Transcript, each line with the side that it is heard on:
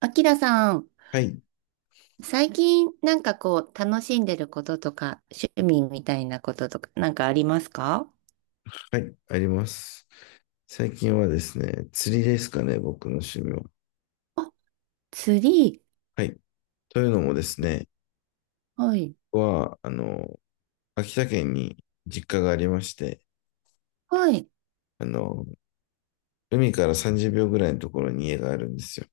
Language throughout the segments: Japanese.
right: あきらさん、
left: はい、
right: 最近なんかこう楽しんでることとか趣味みたいなこととかなんかありますか？
left: はい、あります。最近はですね、釣りですかね、僕の趣味は。
right: あ、釣り。
left: はい。というのもですね、
right: はい。
left: 僕は、秋田県に実家がありまして、
right: はい。
left: あの、海から30秒ぐらいのところに家があるんですよ。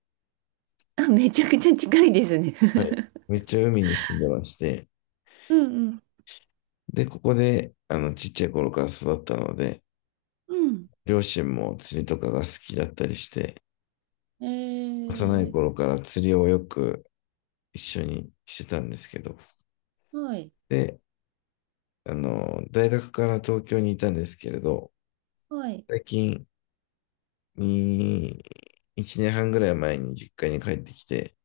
right: あ、めちゃくちゃ近いですね。
left: はい。めっちゃ海に住んでまして、
right: うん
left: で、ここで、ちっちゃい頃から育ったので、
right: うん。
left: 両親も釣りとかが好きだったりして、
right: う
left: 幼
right: ん。
left: い
right: えー、
left: 頃から釣りをよく一緒にしてたんですけど、
right: はい。
left: で、大学から東京にいたんですけれど、
right: はい。
left: 最近に、1年半ぐらい前に実家に帰ってきて、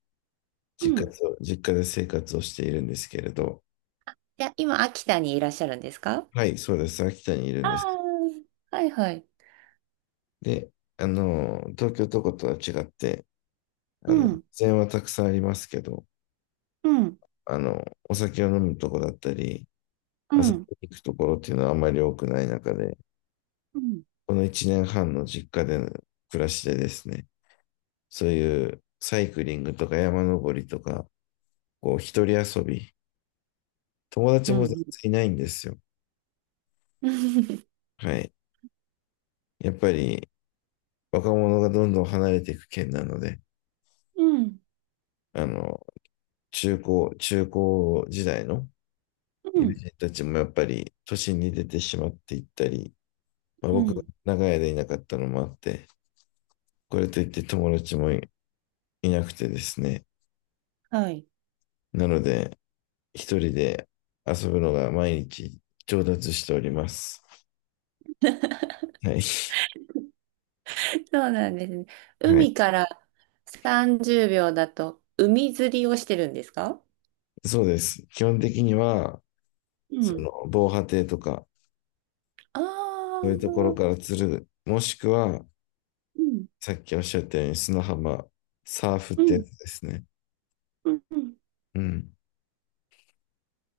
right: うん。
left: 実家で生活をしているんですけれど、
right: いや、今、秋田にいらっしゃるんですか？
left: はい、そうです。秋田にいるん
right: あ
left: です。
right: ー、はいはい。
left: で、東京とことは違って、
right: うん。
left: 自然はたくさんありますけど、
right: うん。
left: あの、お酒を飲むとこだったり、
right: う
left: 遊び
right: ん。
left: に行くところっていうのはあまり多くない中で、
right: うん。
left: この1年半の実家での暮らしでですね、そういうサイクリングとか山登りとか、こう、一人遊び。友達
right: う
left: も全
right: ん。
left: 然いないんですよ。
right: うん。
left: はい。やっぱり、若者がどんどん離れていく県なので、
right: うん。
left: あの、中高時代の
right: う
left: 友
right: ん。
left: 人たちもやっぱり、都心に出てしまっていったり、まあ、
right: う
left: 僕が
right: ん、
left: 長い間いなかったのもあって、これといって友達もい、いなくてですね。
right: はい。
left: なので、一人で遊ぶのが毎日上達しております。はい。
right: そうなんですね。
left: はい。
right: 海から30秒だと海釣りをしてるんですか？
left: そうです。基本的には、
right: う
left: そ
right: ん。
left: の、防波堤とか、そう
right: ああ、
left: いうところから釣る。もしくは、
right: うん。
left: さっきおっしゃったように砂浜、サーフっ
right: う
left: てや
right: ん。
left: つですね。
right: うん。うん。
left: うん。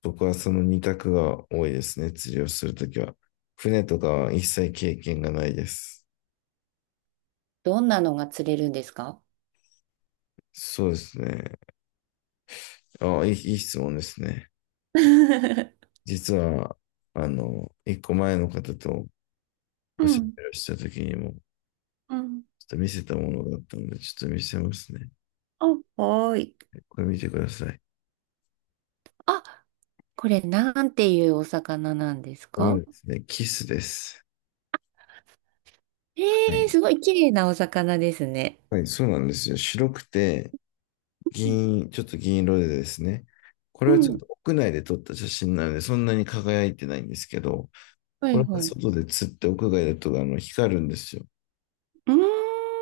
left: 僕はその二択が多いですね。釣りをするときは。船とかは一切経験がないです。
right: どんなのが釣れるんですか？
left: そうですね。いい質問ですね。実は、一個前の方と
right: う
left: おしゃ
right: ん。
left: べりをしたときにも、ち
right: う
left: ょ
right: ん。
left: っと見せたものだったので、ちょっと見せますね。
right: あ、はーい。
left: これ見てください。
right: あ、これなんていうお魚なんです
left: こ
right: か？
left: れですね、キスです。
right: え
left: はい、
right: ー、すごい綺麗なお魚ですね。
left: はいそうなんですよ。白くて、ちょっと銀色でですね、これ
right: う
left: は
right: ん。
left: ち
right: う
left: ょっ
right: ん、
left: と屋内で撮った写真なので、そんなに輝いてないんですけど、
right: は
left: こ
right: い
left: れは
right: はい。う
left: 外で釣って屋外だとあの光るんですよ。
right: ーん。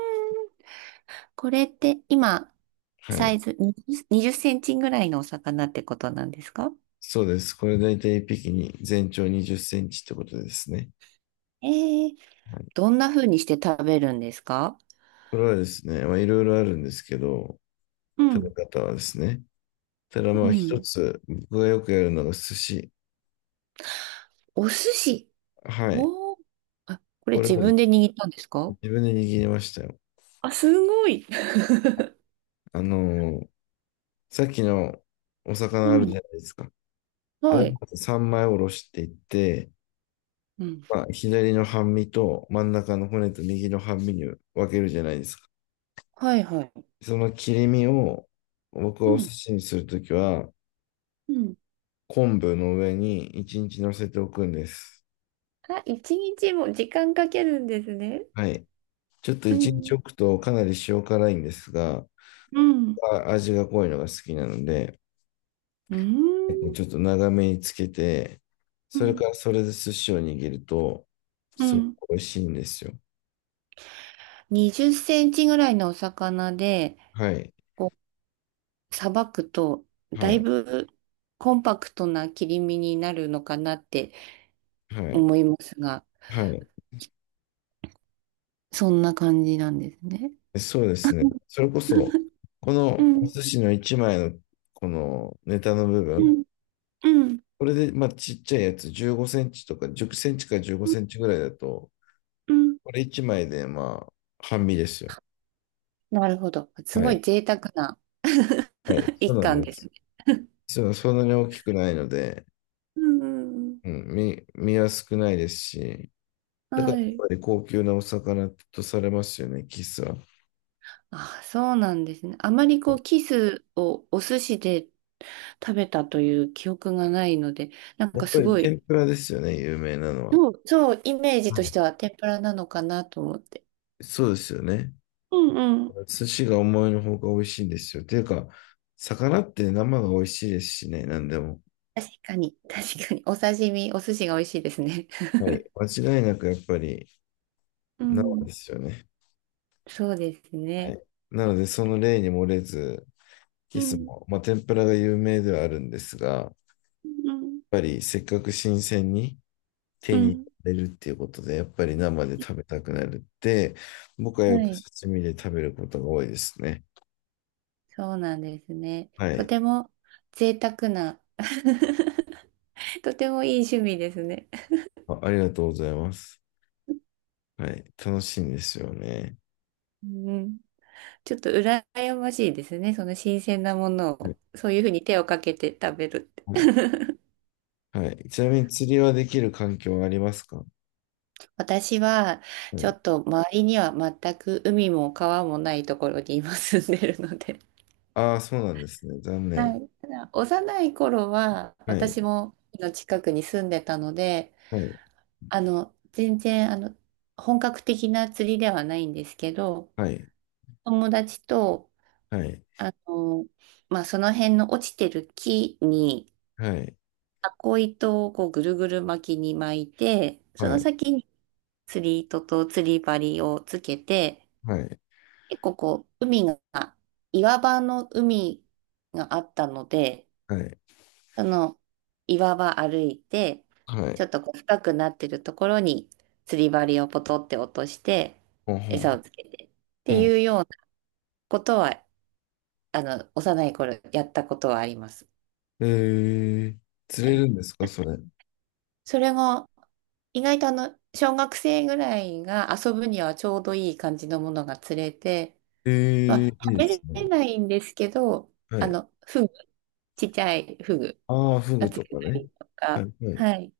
right: これって今、
left: は
right: サ
left: い。
right: イズ20、20センチぐらいのお魚ってことなんですか？
left: そうです。これ大体一匹に全長20センチってことですね。
right: ええ、
left: はい。
right: どんな風にして食べるんですか？
left: これはですね、まあいろいろあるんですけど、
right: う
left: 食
right: ん、
left: べ方はですね。ただ
right: う
left: まあ一
right: ん。
left: つ、僕がよくやるのが寿司。
right: お寿司。
left: はい。
right: おー、あ、これ
left: これ
right: 自
left: はで
right: 分で
left: す
right: 握ったんです
left: ね、
right: か？
left: 自分で握りましたよ。
right: あ、すごい。
left: あのーさっきのお
right: う
left: 魚あるじ
right: ん、
left: ゃないですか。ア
right: は
left: ル
right: い。
left: バイ3枚おろしていって、
right: うん、
left: まあ、左の半身と真ん中の骨と右の半身に分けるじゃないですか。
right: はいはい。
left: その切り身を僕
right: う
left: はお寿
right: ん、
left: 司にするときは
right: うん。
left: 昆布の上に1日乗せておくんです。
right: あ、一日も時間かけるんですね。
left: はい。ちょっと
right: う
left: 1日
right: ん、
left: 置くとかなり塩辛いんですが、
right: うん、
left: あ味が濃いのが好きなので、
right: うん、
left: ちょっと長めにつけて、
right: う
left: それ
right: ん、
left: からそれで寿司を握ると、
right: う
left: すごく
right: ん。
left: 美味しいんですよ。
right: 20センチぐらいのお魚で、
left: はい。
right: こう、さばくと、だ
left: は
right: い
left: い。
right: ぶコンパクトな切り身になるのかなって
left: はい。
right: 思いますが、
left: はい。
right: そんな感じなんですね。
left: そうですね。それこそ、こ
right: う
left: のお
right: ん、
left: 寿司の1枚のこのネタの部
right: う
left: 分、
right: ん、うん、
left: これで、まあ、ちっちゃいやつ、15センチとか、10センチから15センチぐらいだと、
right: うん。
left: これ1枚で、まあ、半身ですよ。
right: なるほど。す
left: は
right: ごい
left: い。
right: 贅沢な。
left: はい。そう
right: 一
left: な
right: 貫
left: んで
right: ですね。
left: す。そう、そんなに大きくないので、
right: うんうんうん。
left: うん、身は少ないですし、だから
right: は
left: やっ
right: い。
left: ぱり高級なお魚とされますよね、キスは。
right: あ、そうなんですね。あまりこう、キスをお寿司で食べたという記憶がないので、なん
left: や
right: か
left: っぱ
right: す
left: り
right: ごい、
left: 天ぷらですよね、有名なのは。
right: そうそう、イメージ
left: は
right: とし
left: い。
right: ては天ぷらなのかなと思って。
left: そうですよね。
right: うんうん。
left: 寿司が思いのほか美味しいんですよ。ていうか、魚って生が美味しいですしね、何でも。
right: 確かに、確かに、お刺身、お寿司が美味しいですね。
left: はい。間違いなくやっぱり
right: う
left: 生
right: ん、
left: ですよね。
right: そうです
left: は
right: ね。
left: い。なので、その例に漏れず、
right: う
left: いつ
right: ん
left: も、まあ、天ぷらが有名ではあるんですが、やっ
right: うん。
left: ぱりせっかく新鮮に
right: う
left: 手に入
right: ん。
left: れるっていうことで、やっぱり生で食べたくなるって、僕はよ
right: は
left: く
right: い。
left: 刺身で食べることが多いですね。
right: そうなんですね。
left: は
right: と
left: い。
right: ても贅沢な、とてもいい趣味ですね。
left: あ、ありがとうございます。はい。楽しいんですよね。
right: うん。ちょっと羨ましいですね。その新鮮なものを、そういうふうに手をかけて食べるって。
left: はいはい。ちなみに釣りはできる環境はありますか？は
right: 私は、ちょ
left: い。
right: っと周りには全く海も川もないところに今住んでるので。
left: ああ、そうなんですね。残
right: は
left: 念。
right: い。ただ、幼い頃は、
left: はい。
right: 私も海の近くに住んでたので、
left: はい。
right: あの、全然、あの、本格的な釣りではないんですけど、
left: はい。
right: 友達と、
left: はい。
right: あの、まあ、その辺の落ちてる木に、
left: はい。
right: タコ糸をこうぐるぐる巻きに巻いて、そ
left: は
right: の
left: い。
right: 先に釣り糸と釣り針をつけて、
left: はい。
right: 結構こう、海が、岩場の海があったので、
left: はい。
right: その岩場歩いて、
left: はい。
right: ちょっとこう深くなってるところに釣り針をポトって落として、
left: ほんほ
right: 餌
left: ん。
right: をつけてっ
left: ほ
right: て
left: ん。
right: いうようなことは、あの、幼い頃やったことはあります。
left: えー、釣
right: は
left: れ
right: い、
left: るんですかそれ？
right: それが意外とあの小学生ぐらいが遊ぶにはちょうどいい感じのものが釣れて、
left: え
right: ま
left: ー、い
right: あ、
left: い
right: 食
left: で
right: べ
left: すね。
right: れないんですけど、
left: は
right: あ
left: い。
right: の、フグ、ちっちゃいフグ
left: ああ、フ
right: が
left: グと
right: 釣れ
left: か
right: た
left: ね。
right: りと
left: は
right: か、
left: い。はい。
right: はい。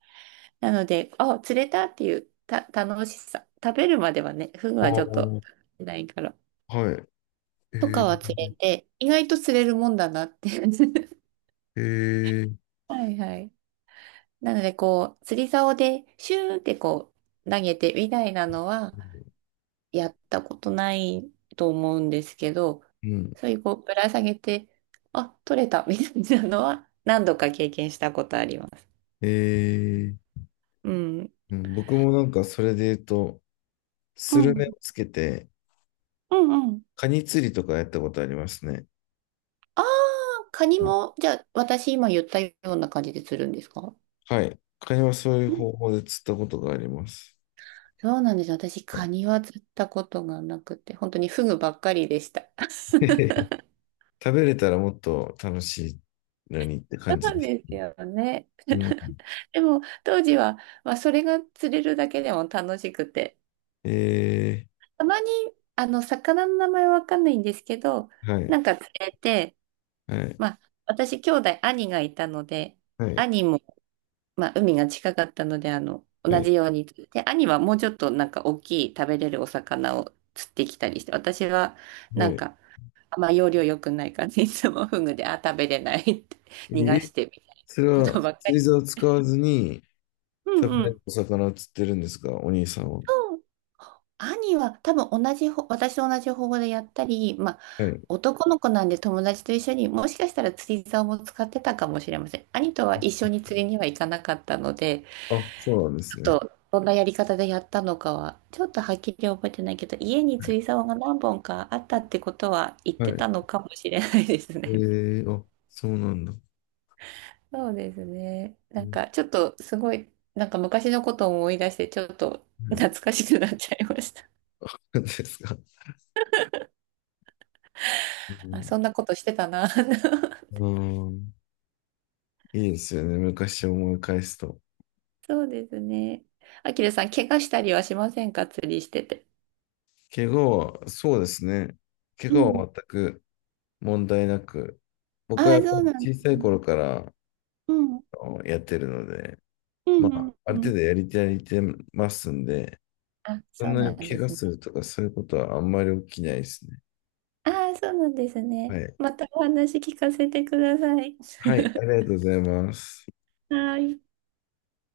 right: なので、あ、釣れたっていうた楽しさ、食べるまではね、フグ
left: あ
right: はち
left: あ、
right: ょっとないから、
left: はい。え
right: とか
left: ー、
right: は釣れて、意外と釣れるもんだなって。
left: えー、
right: はいはい。なので、こう、釣り竿でシューってこう、投げてみたいなのは、やったことないと思うんですけど、
left: うん。
right: そういうこうぶら下げて、あ、取れたみたいなのは何度か経験したことあります。
left: えー、
right: うん。
left: うん、僕もなんかそれで言うと、
right: う
left: スルメ
right: ん。
left: をつけて、
right: うんうん。
left: カニ釣りとかやったことありますね。
right: ああ、カニも、じゃあ私今言ったような感じで釣るんですか？
left: はい。会話はそういう
right: うん、
left: 方法で釣ったことがあります。
right: そうなんです。私
left: は
right: カ
left: い
right: ニは釣ったことがなくて、本当にフグばっかりでした。そ
left: 食べれたらもっと楽しいのにって
right: う
left: 感じ
right: なん
left: です。
right: ですよね。
left: うん。
right: でも当時は、まあ、それが釣れるだけでも楽しくて、
left: え
right: たまに、あの、魚の名前わかんないんですけど、
left: ー、は
right: な
left: い、
right: んか連れて、
left: はい、
right: まあ、私、兄がいたので、
left: はい、
right: 兄も、まあ、海が近かったので、あの、
left: は
right: 同
left: い、
right: じように釣って、兄はもうちょっとなんか大きい食べれるお魚を釣ってきたりして、私は
left: は
right: なん
left: い。
right: か、あんま要領良くない感じ、いつもフグで、あ、食べれないって
left: え
right: 逃がし
left: ー
right: てみたいな
left: それ
right: こと
left: は
right: ばっか
left: 釣り
right: り。
left: 竿を使わずに
right: う
left: 食べ
right: んう
left: れ
right: ん。
left: るお魚を釣ってるんですか、お兄さんは？
right: 兄は多分同じほ、私と同じ方法でやったり、まあ、
left: はい。
right: 男の子なんで友達と一緒にもしかしたら釣り竿も使ってたかもしれません。兄とは一緒に釣りには行かなかったので、
left: あ、そうなんです
right: ち
left: ね。
right: ょっとどんなやり方でやったのかは、ちょっとはっきり覚えてないけど、家に釣り竿が何本かあったってことは言っ
left: は
right: て
left: い。
right: たのかもしれないです
left: え
right: ね。
left: ー、あ、そうなんだ。
right: そうですね。
left: う
right: なん
left: ん
right: かちょっとすごい、なんか昔のことを思い出して、ちょっと
left: はい
right: 懐かしくなっちゃいました。
left: そう ですか。う
right: あ、
left: ん、
right: そんなことしてたな。
left: うんいいですよね。昔を思い返すと。
right: そうですね。あきらさん、怪我したりはしませんか？釣りしてて。
left: 怪我は、そうですね。怪
right: う
left: 我
right: ん。
left: は全く問題なく、僕は
right: ああ、
left: やっぱ
right: そ
left: り
right: うなんで
left: 小さ
right: す
left: い
right: ね。
left: 頃から
right: うん。
left: あのやってるので、
right: う
left: ま
right: んう
left: あ、
right: ん
left: ある
right: う
left: 程
right: ん。
left: 度やりてやりてますんで、
right: あ、
left: そ
right: そ
left: ん
right: う
left: な
right: な
left: に
right: んで
left: 怪我
right: すね。
left: するとかそういうことはあんまり起きないですね。
right: ああ、そうなんです
left: は
right: ね。
left: い。
right: またお話聞かせてください。
left: はい、ありが とうございます。
right: はい。